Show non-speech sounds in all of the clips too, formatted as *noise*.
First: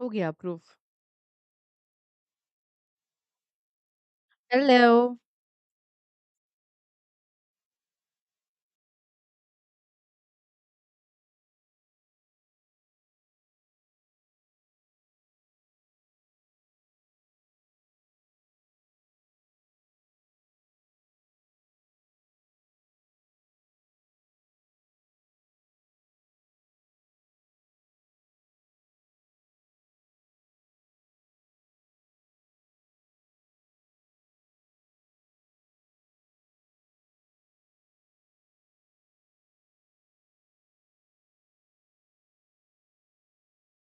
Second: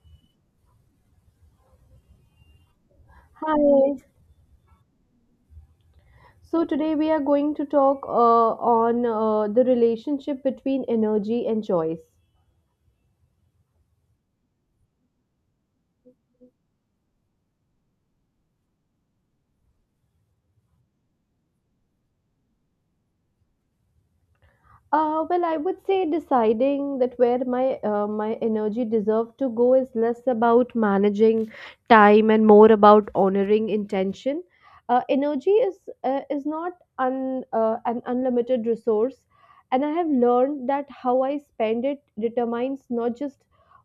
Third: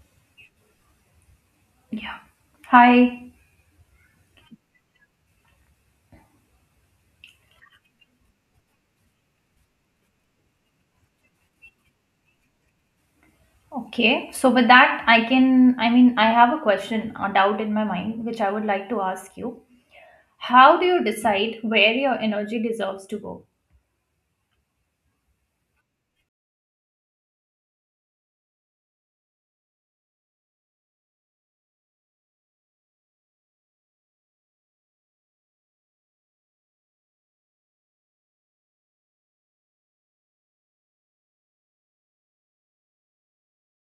Okay, approve. Yeah. Hi. Hi. Hello. So today we are going to talk on the relationship between energy and choice. Okay. So with that, I can, I mean, I have a question, a doubt in my mind, which I would like to ask you. How do you decide where your energy deserves to go? Well, I would say deciding that where my energy deserve to go is less about managing time and more about honoring intention. Energy is not un, an unlimited resource, and I have learned that how I spend it determines not just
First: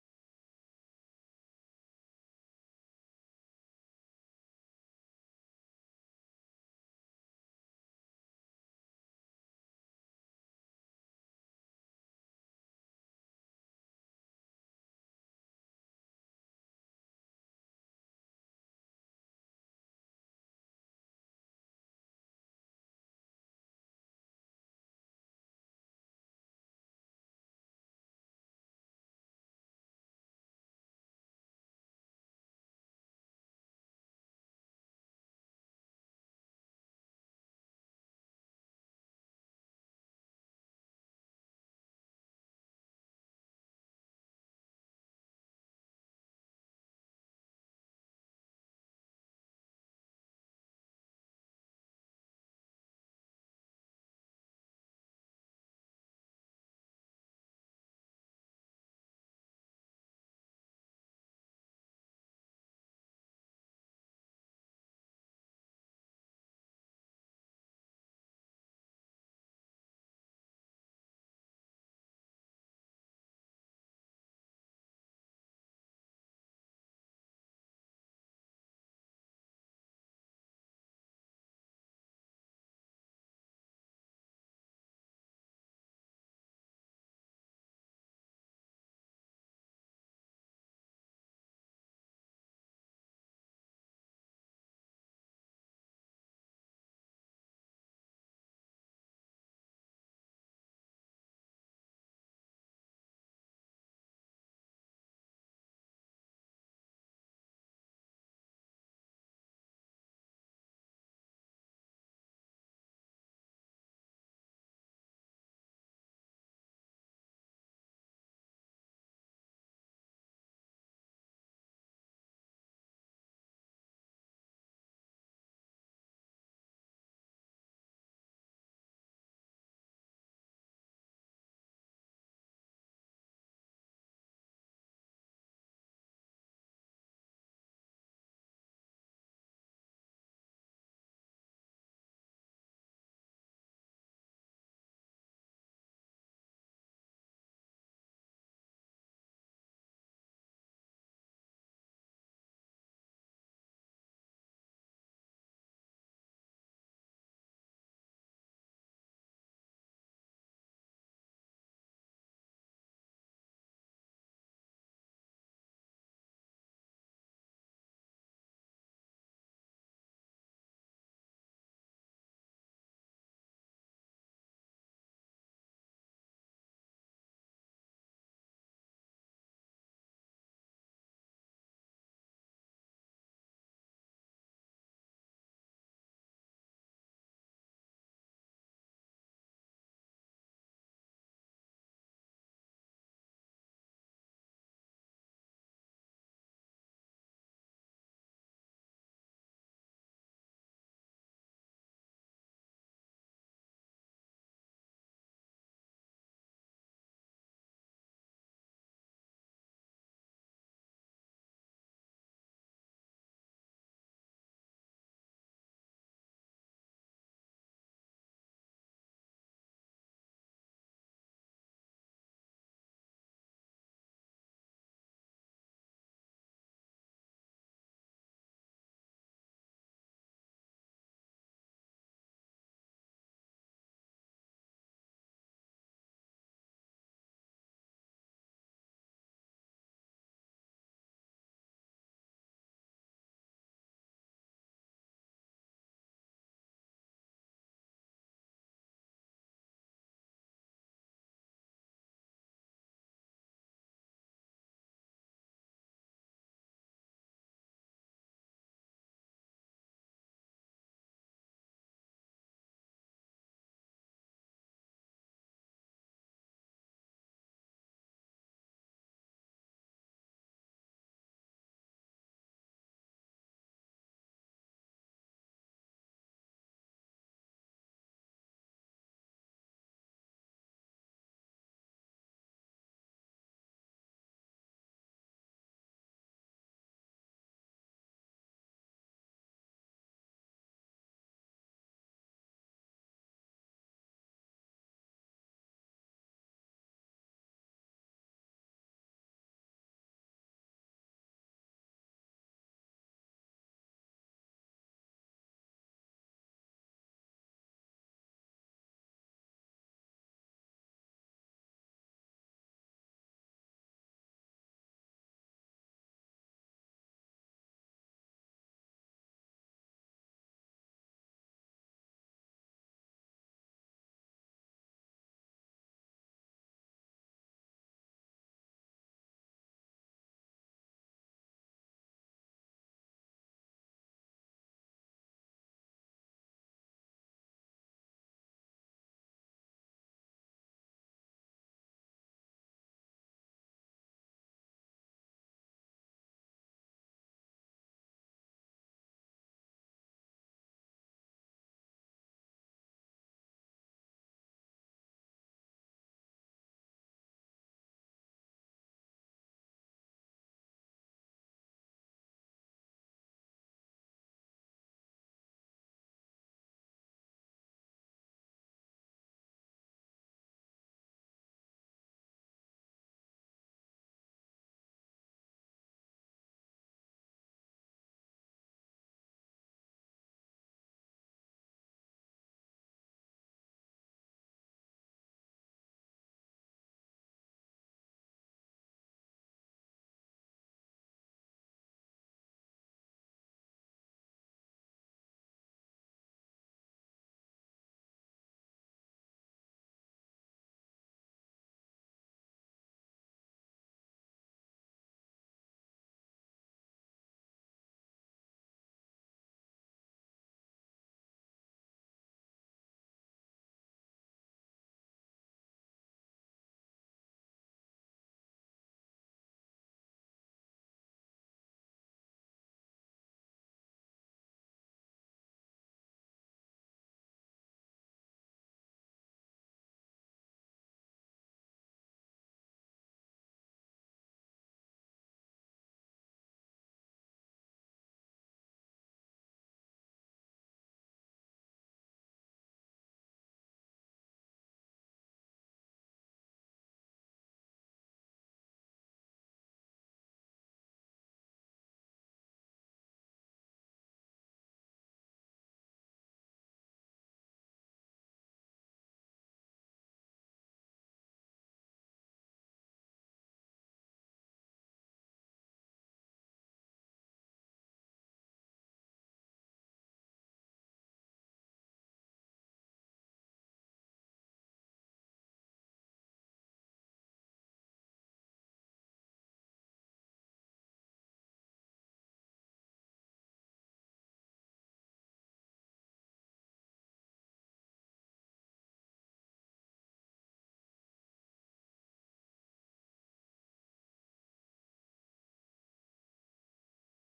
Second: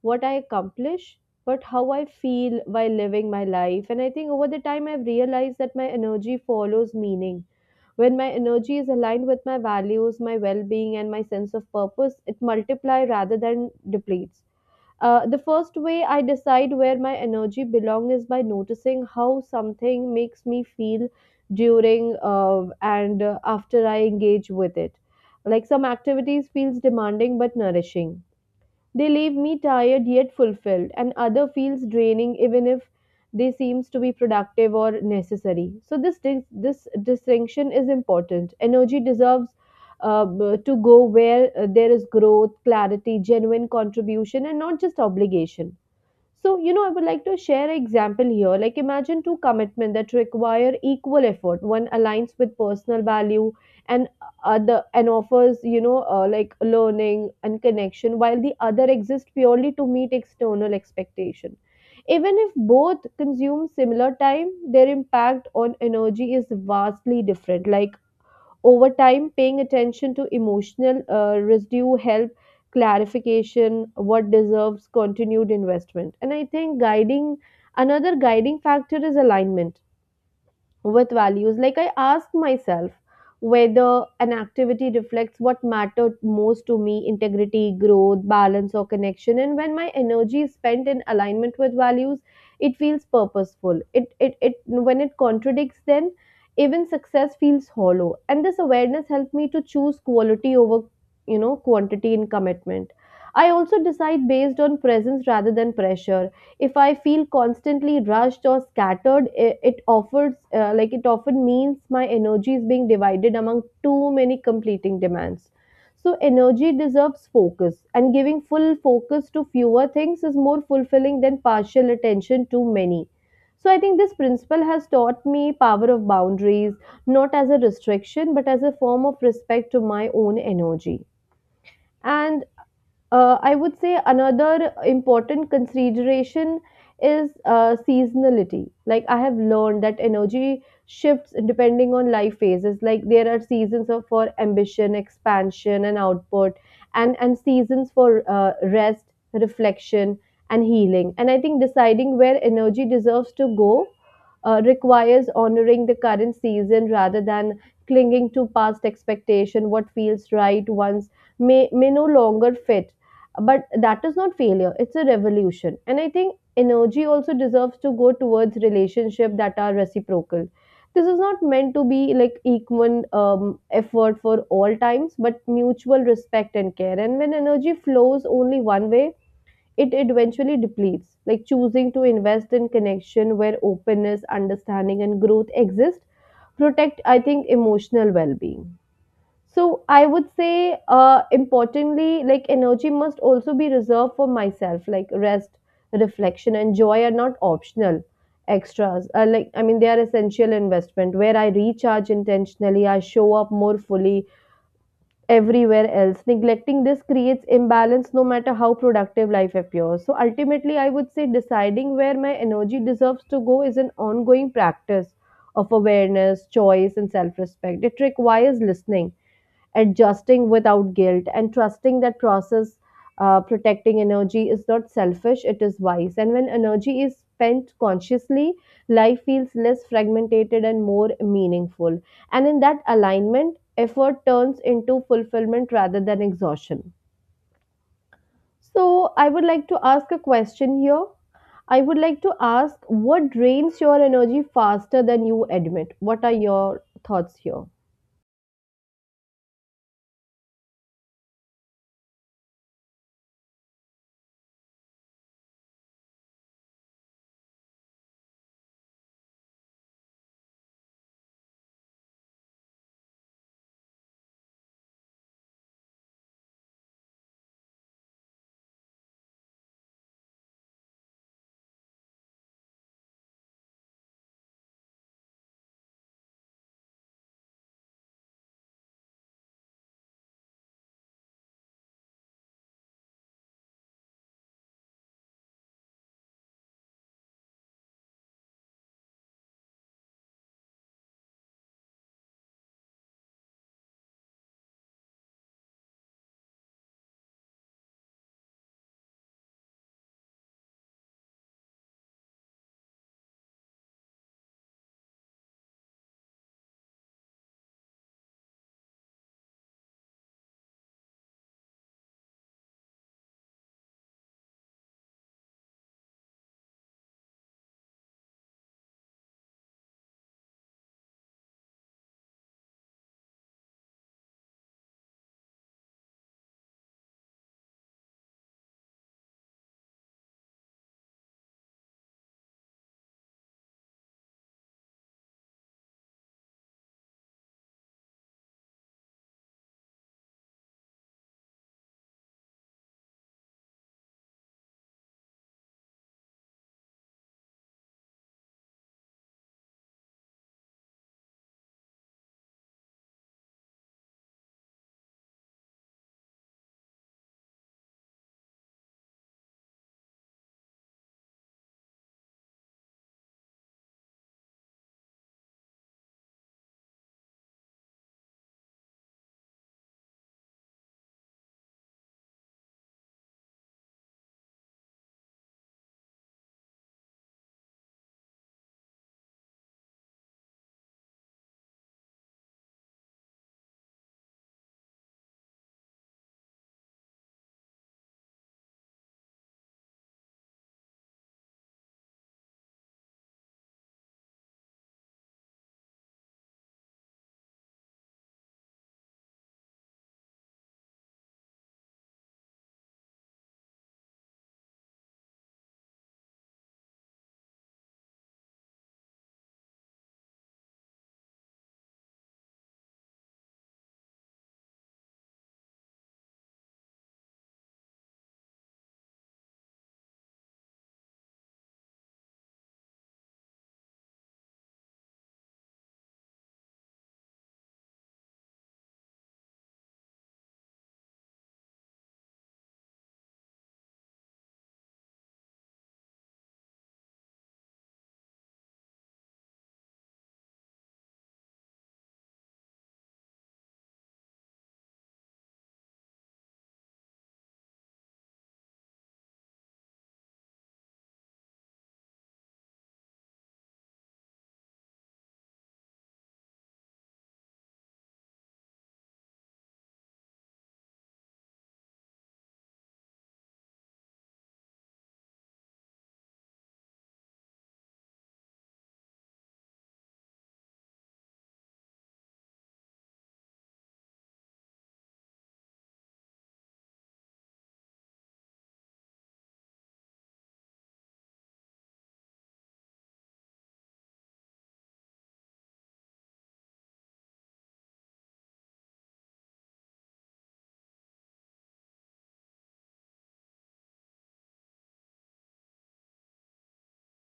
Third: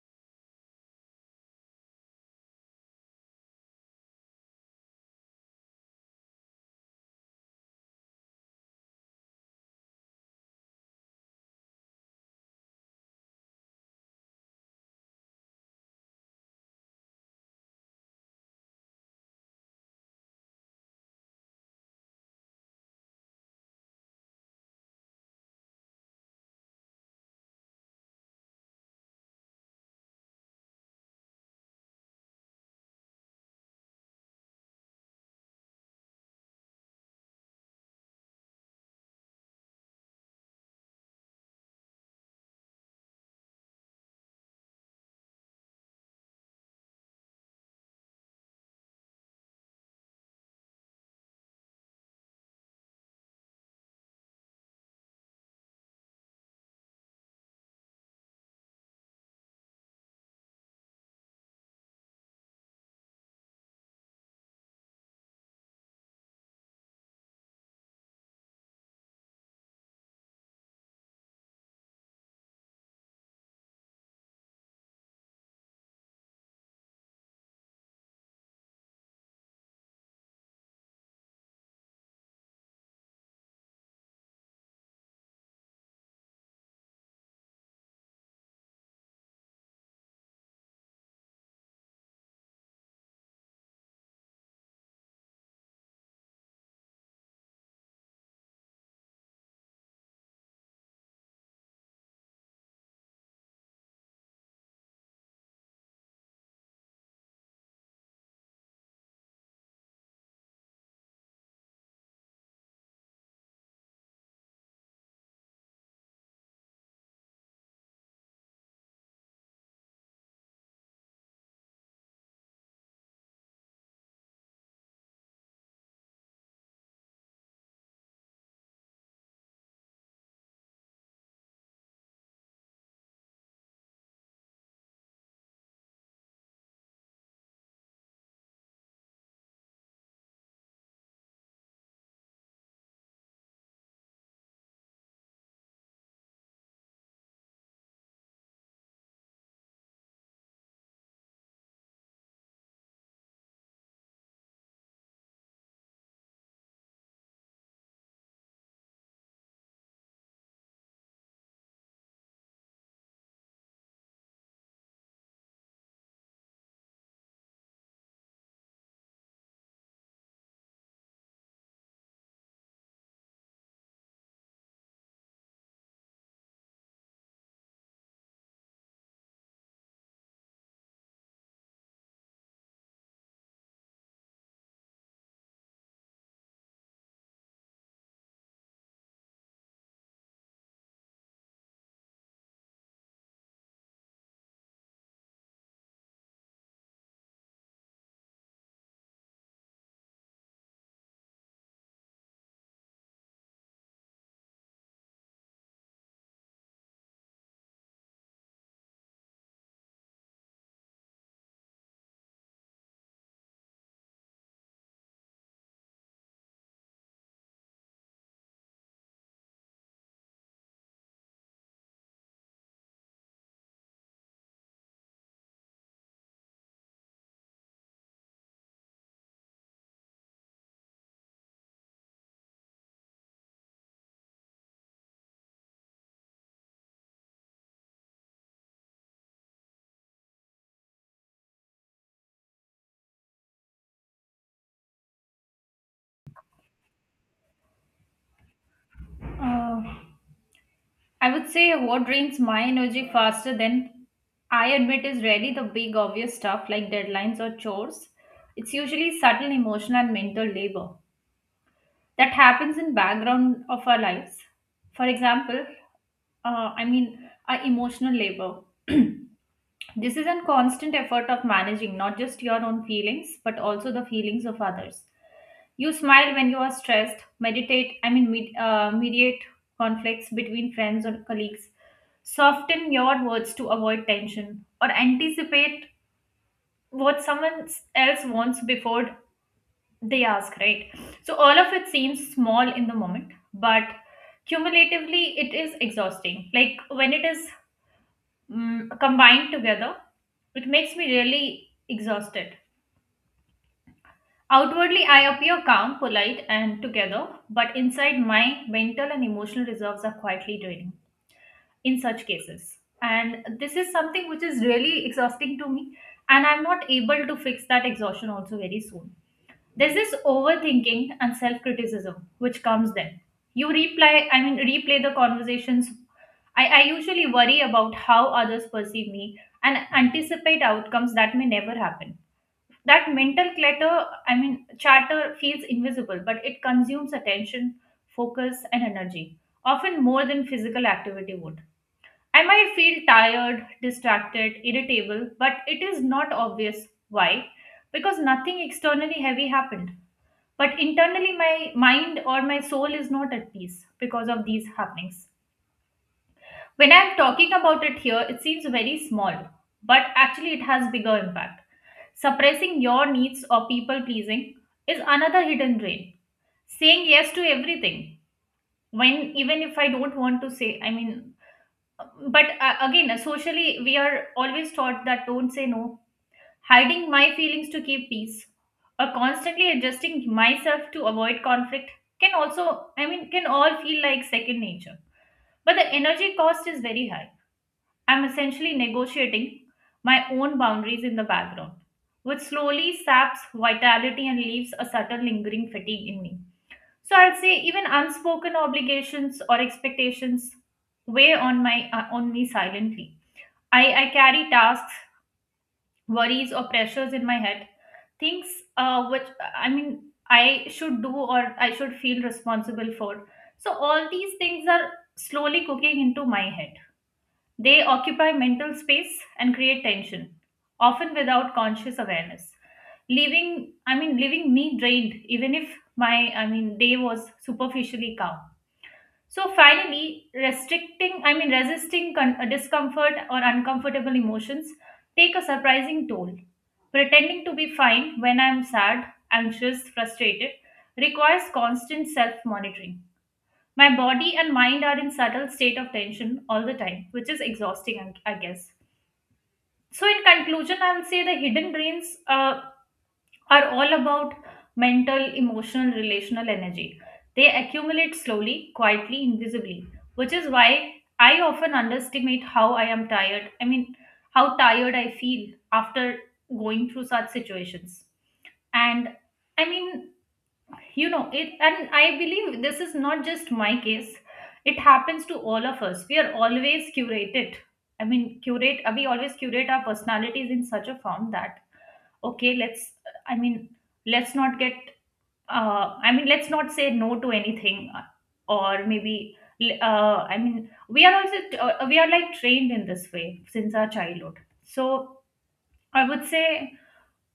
what I accomplish, but how I feel while living my life. And I think over the time, I've realized that my energy follows meaning when my energy is aligned with my values, my well being, and my sense of purpose, it multiplies rather than depletes. The first way I decide where my energy belongs is by noticing how something makes me feel during and after I engage with it. Like some activities feels demanding but nourishing, they leave me tired yet fulfilled, and other feels draining even if they seems to be productive or necessary. So this distinction is important. Energy deserves to go where there is growth, clarity, genuine contribution, and not just obligation. So, you know, I would like to share an example here. Like, imagine two commitments that require equal effort. One aligns with personal value, and other and offers, you know, like learning and connection, while the other exists purely to meet external expectation. Even if both consume similar time, their impact on energy is vastly different. Like over time, paying attention to emotional residue help clarification what deserves continued investment. And I think guiding another guiding factor is alignment with values. Like I ask myself whether an activity reflects what mattered most to me: integrity, growth, balance, or connection. And when my energy is spent in alignment with values, it feels purposeful. It when it contradicts, then even success feels hollow. And this awareness helped me to choose quality over, you know, quantity in commitment. I also decide based on presence rather than pressure. If I feel constantly rushed or scattered, it offers, like it often means my energy is being divided among too many completing demands. So energy deserves focus, and giving full focus to fewer things is more fulfilling than partial attention to many. So I think this principle has taught me power of boundaries, not as a restriction but as a form of respect to my own energy. And I would say another important consideration is seasonality. Like I have learned that energy shifts depending on life phases. Like there are seasons of, for ambition, expansion, and output, and seasons for rest, reflection, and healing. And I think deciding where energy deserves to go requires honoring the current season rather than clinging to past expectation. What feels right once may no longer fit, but that is not failure, it's a revolution. And I think energy also deserves to go towards relationships that are reciprocal. This is not meant to be like equal effort for all times, but mutual respect and care. And when energy flows only one way, it eventually depletes. Like choosing to invest in connection where openness, understanding, and growth exist protect, I think, emotional well-being. So I would say, importantly, like energy must also be reserved for myself. Like rest, reflection, and joy are not optional extras. Like I mean, they are essential investment where I recharge intentionally. I show up more fully everywhere else. Neglecting this creates imbalance, no matter how productive life appears. So ultimately, I would say deciding where my energy deserves to go is an ongoing practice of awareness, choice, and self-respect. It requires listening, adjusting without guilt, and trusting that process. Protecting energy is not selfish, it is wise, and when energy is spent consciously, life feels less fragmented and more meaningful, and in that alignment effort turns into fulfillment rather than exhaustion. So I would like to ask a question here. I would like to ask, what drains your energy faster than you admit? What are your thoughts here? Uh, I would say what drains my energy faster than I admit is really the big obvious stuff like deadlines or chores. It's usually subtle emotional and mental labor that happens in background of our lives. For example, I mean, our emotional labor. *clears throat* This is a constant effort of managing not just your own feelings, but also the feelings of others. You smile when you are stressed, meditate, I mean, mediate conflicts between friends or colleagues, soften your words to avoid tension, or anticipate what someone else wants before they ask, right? So, all of it seems small in the moment, but cumulatively, it is exhausting. Like when it is combined together, it makes me really exhausted. Outwardly, I appear calm, polite, and together, but inside, my mental and emotional reserves are quietly draining in such cases. And this is something which is really exhausting to me, and I'm not able to fix that exhaustion also very soon. There's this overthinking and self-criticism which comes then. You replay, I mean, replay the conversations. I usually worry about how others perceive me and anticipate outcomes that may never happen. That mental clutter, I mean, chatter feels invisible, but it consumes attention, focus, and energy, often more than physical activity would. I might feel tired, distracted, irritable, but it is not obvious why, because nothing externally heavy happened, but internally, my mind or my soul is not at peace because of these happenings. When I'm talking about it here, it seems very small, but actually, it has bigger impact. Suppressing your needs or people pleasing is another hidden drain. Saying yes to everything, when even if I don't want to say, I mean, but again, socially, we are always taught that don't say no. Hiding my feelings to keep peace or constantly adjusting myself to avoid conflict can also, I mean, can all feel like second nature. But the energy cost is very high. I'm essentially negotiating my own boundaries in the background, which slowly saps vitality and leaves a subtle lingering fatigue in me. So I'll say even unspoken obligations or expectations weigh on my on me silently. I carry tasks, worries or pressures in my head, things which i mean I should do or I should feel responsible for. So all these things are slowly cooking into my head, they occupy mental space and create tension often without conscious awareness, leaving I mean leaving me drained even if my day was superficially calm. So finally, resisting discomfort or uncomfortable emotions take a surprising toll. Pretending to be fine when I'm sad, anxious, frustrated requires constant self monitoring. My body and mind are in subtle state of tension all the time, which is exhausting, I guess. So in conclusion, I will say the hidden brains are all about mental, emotional, relational energy. They accumulate slowly, quietly, invisibly, which is why I often underestimate how I am tired. I mean, how tired I feel after going through such situations. And I mean, you know it, and I believe this is not just my case. It happens to all of us. We are always curated, I mean curate we always curate our personalities in such a form that, okay, i mean let's not get, let's not say no to anything, or maybe, we are also, we are like trained in this way since our childhood. So I would say,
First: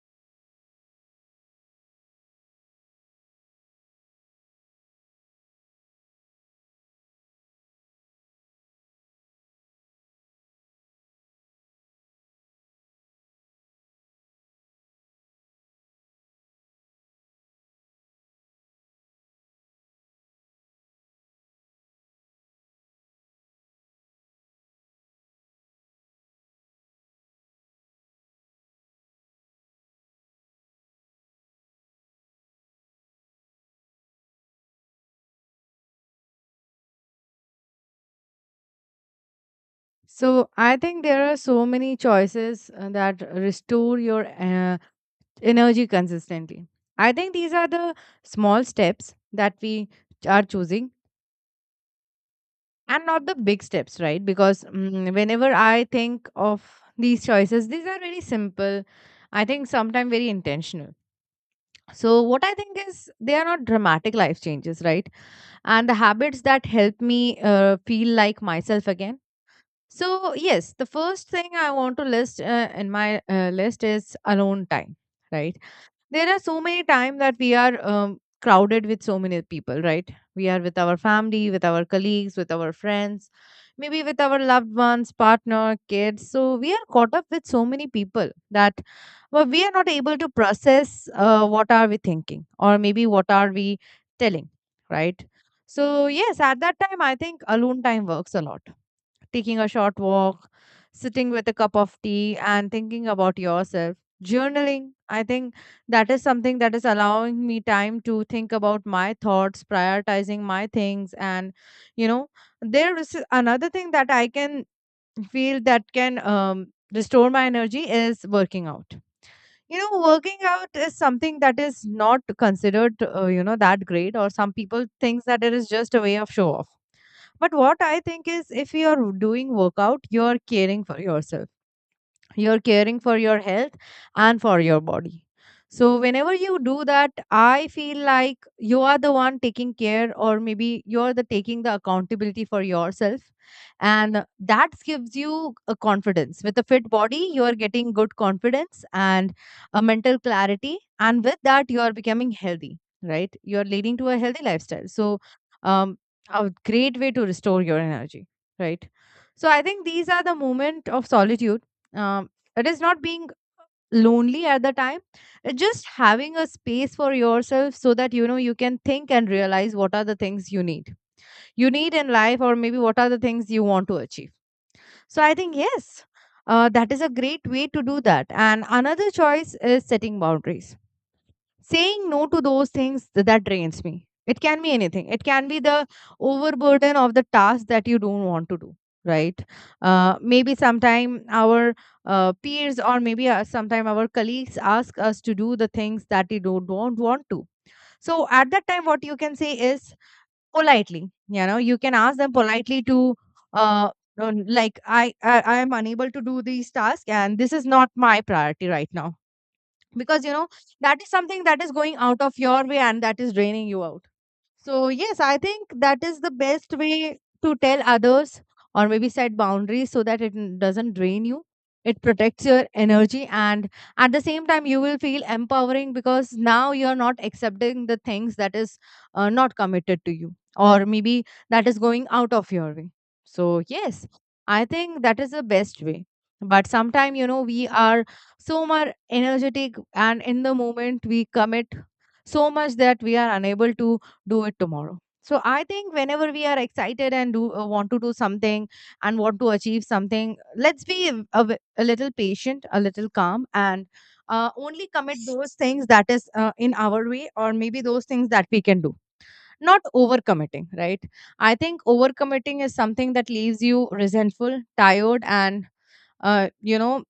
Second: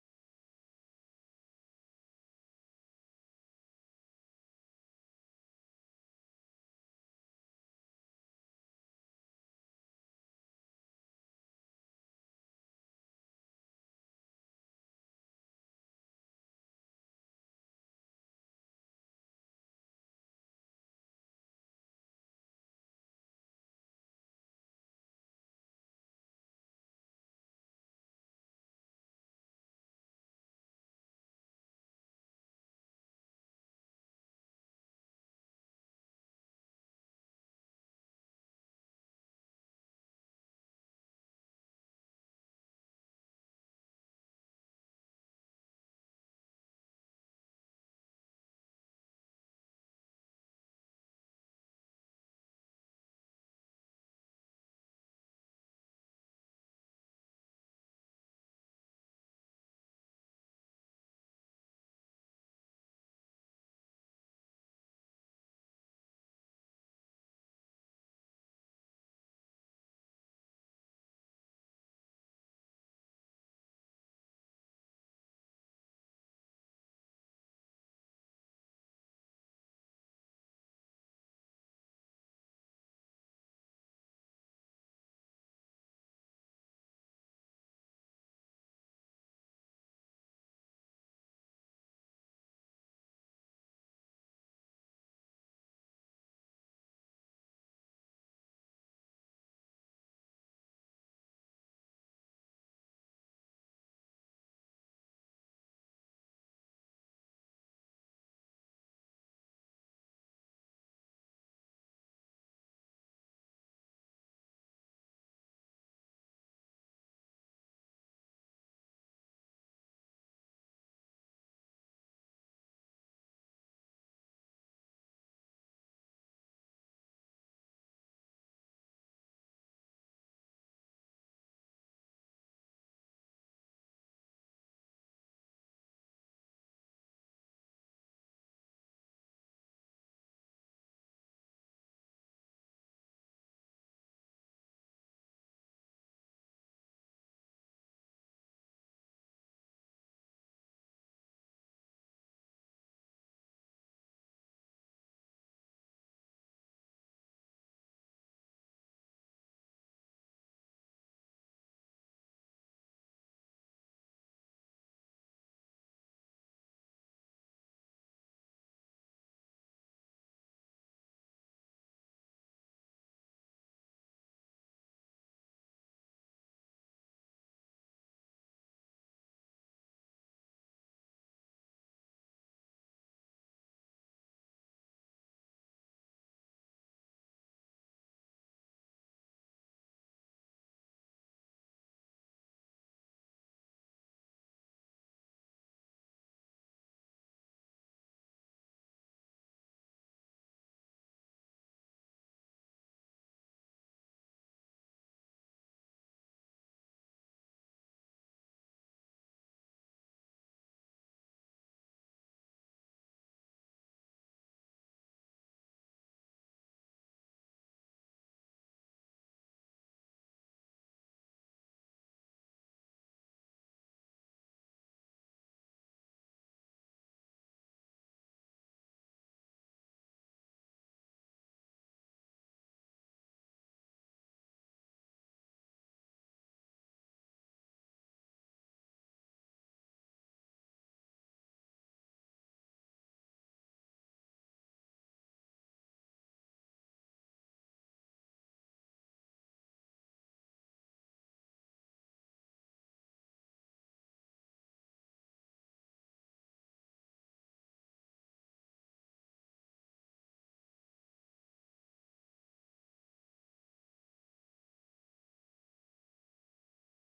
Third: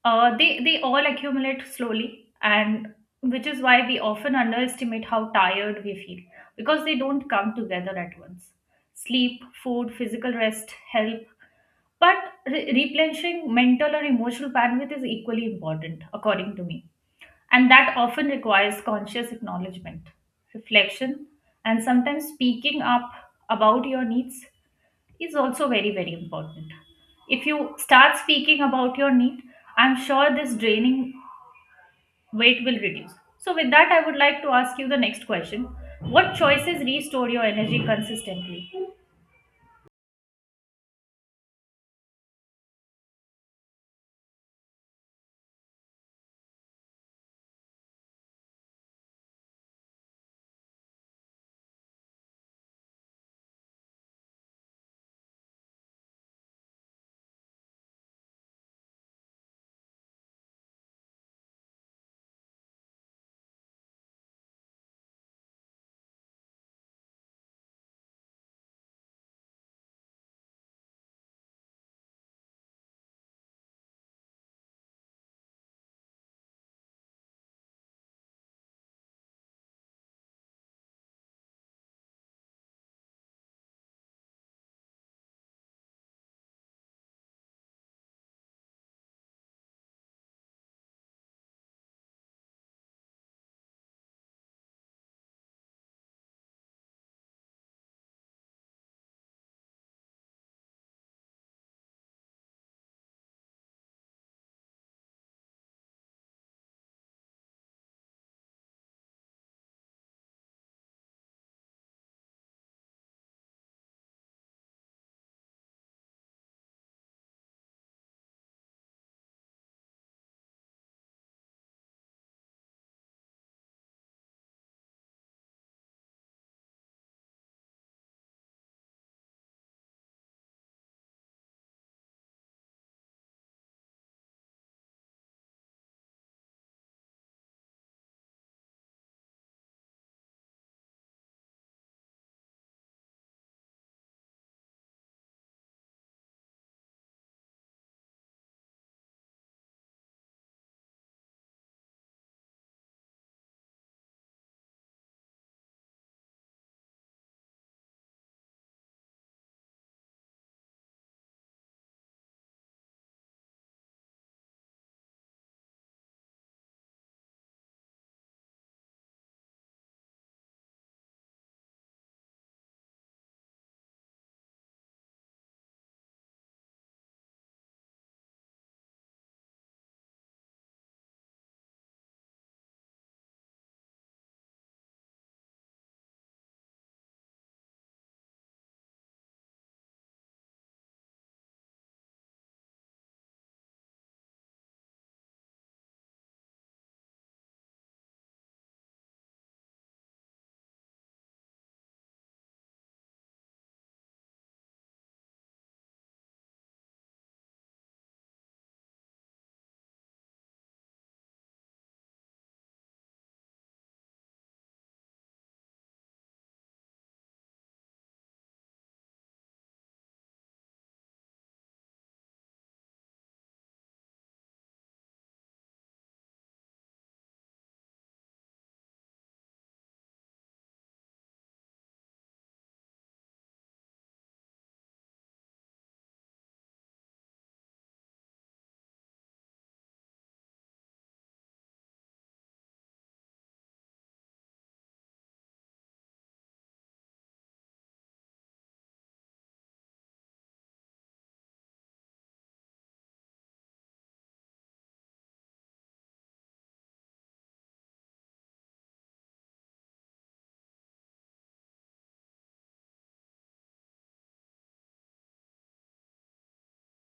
they all accumulate slowly, and which is why we often underestimate how tired we feel because they don't come together at once. Sleep, food, physical rest help, but replenishing mental or emotional bandwidth is equally important, according to me, and that often requires conscious acknowledgement, reflection, and sometimes speaking up about your needs is also very very important. If you start speaking about your need, I'm sure this draining weight will reduce. So with that, I would like to ask you the next question. What choices restore your energy consistently? So I think there are so many choices that restore your energy consistently. I think these are the small steps that we are choosing and not the big steps, right? Because whenever I think of these choices, these are very simple. I think sometimes very intentional. So what I think is they are not dramatic life changes, right? And the habits that help me feel like myself again. So, yes, the first thing I want to list in my list is alone time, right? There are so many time that we are crowded with so many people, right? We are with our family, with our colleagues, with our friends, maybe with our loved ones, partner, kids. So, we are caught up with so many people that well, we are not able to process what are we thinking or maybe what are we telling, right? So, yes, at that time, I think alone time works a lot, taking a short walk, sitting with a cup of tea, and thinking about yourself. Journaling, I think that is something that is allowing me time to think about my thoughts, prioritizing my things, and you know, there is another thing that I can feel that can restore my energy is working out. You know, working out is something that is not considered you know, that great, or some people thinks that it is just a way of show off, but what I think is if you're doing workout, you're caring for yourself, you're caring for your health and for your body. So whenever you do that, I feel like you are the one taking care, or maybe you're the taking the accountability for yourself, and that gives you a confidence. With a fit body, you are getting good confidence and a mental clarity, and with that, you are becoming healthy, right? You are leading to a healthy lifestyle. So um a great way to restore your energy, right? So I think these are the moment of solitude. um, it is not being lonely at the time, it's just having a space for yourself so that you know you can think and realize what are the things you need, you need in life, or maybe what are the things you want to achieve. So I think yes, that is a great way to do that. And another choice is setting boundaries, saying no to those things that drains me. It can be anything, it can be the overburden of the task that you don't want to do, right? Maybe sometime our peers, or maybe sometime our colleagues ask us to do the things that we don't want to. So at that time, what you can say is politely, you know, you can ask them politely to uh, like, I am unable to do these tasks and this is not my priority right now. Because you know that is something that is going out of your way and that is draining you out. So, yes, I think that is the best way to tell others or maybe set boundaries so that it doesn't drain you. It protects your energy, and at the same time, you will feel empowering because now you're not accepting the things that is not committed to you, or maybe that is going out of your way. So, yes, I think that is the best way. But sometimes, you know, we are so much energetic, and in the moment, we commit so much that we are unable to do it tomorrow. So I think whenever we are excited and do want to do something and want to achieve something, let's be a, a little patient, a little calm, and only commit those things that is in our way, or maybe those things that we can do, not overcommitting, right? I think overcommitting is something that leaves you resentful, tired, and you know,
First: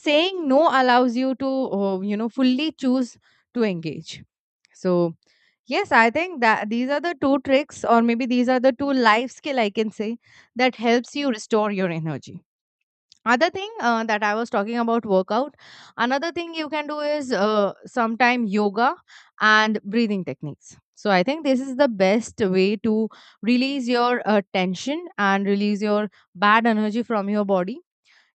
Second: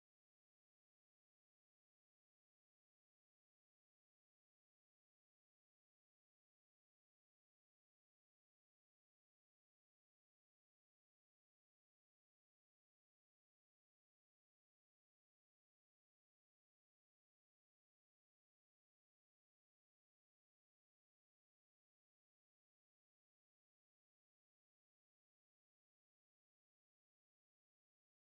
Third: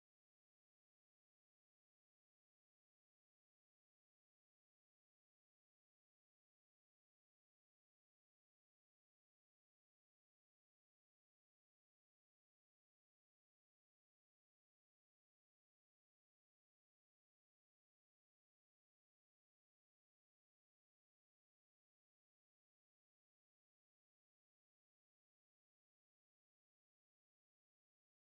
saying no allows you to you know, fully choose to engage. So, yes, I think that these are the two tricks, or maybe these are the two life skill I can say that helps you restore your energy. Other thing that I was talking about workout. Another thing you can do is sometime yoga and breathing techniques. So I think this is the best way to release your tension and release your bad energy from your body.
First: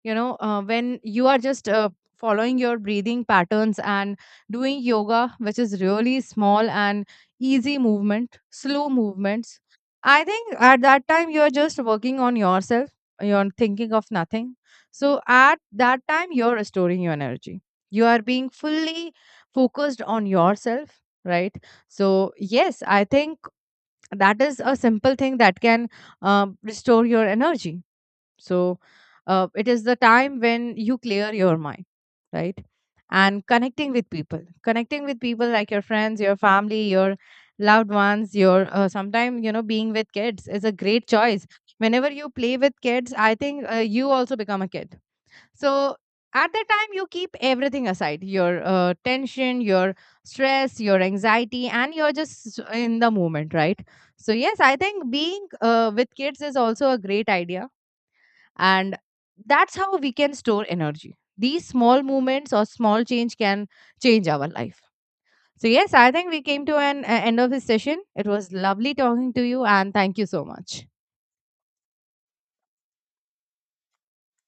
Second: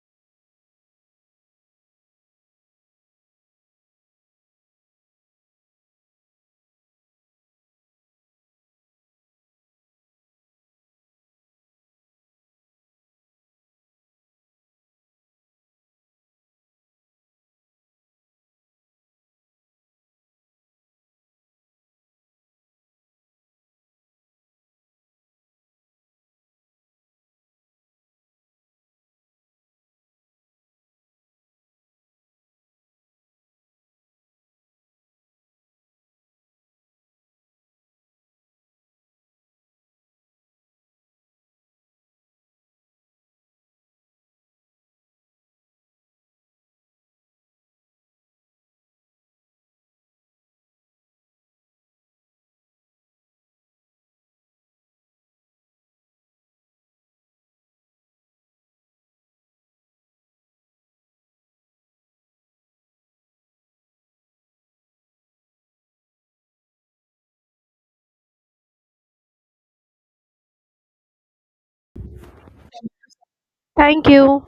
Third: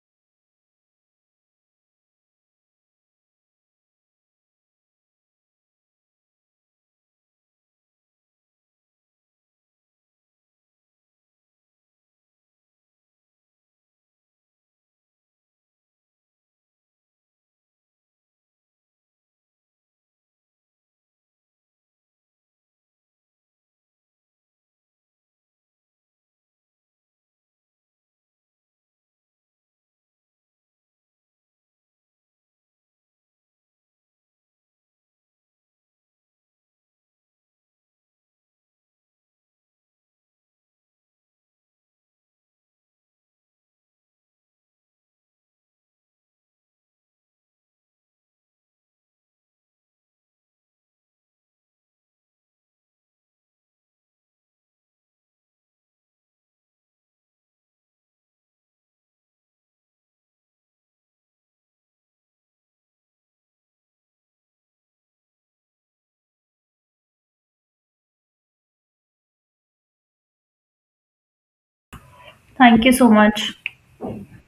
You know, when you are just following your breathing patterns and doing yoga, which is really small and easy movement, slow movements, I think at that time you are just working on yourself, you're thinking of nothing. So at that time you're restoring your energy, you are being fully focused on yourself, right? So yes, I think that is a simple thing that can restore your energy. So it is the time when you clear your mind, right? And connecting with people like your friends, your family, your loved ones, your sometimes, you know, being with kids is a great choice. Whenever you play with kids, I think you also become a kid. So at that time, you keep everything aside, your tension, your stress, your anxiety, and you're just in the moment, right? So, yes, I think being with kids is also a great idea, and that's how we can store energy. These small movements or small change can change our life. So yes, I think we came to an end of this session. It was lovely talking to you, and thank you so much. Thank you so much. Thank you.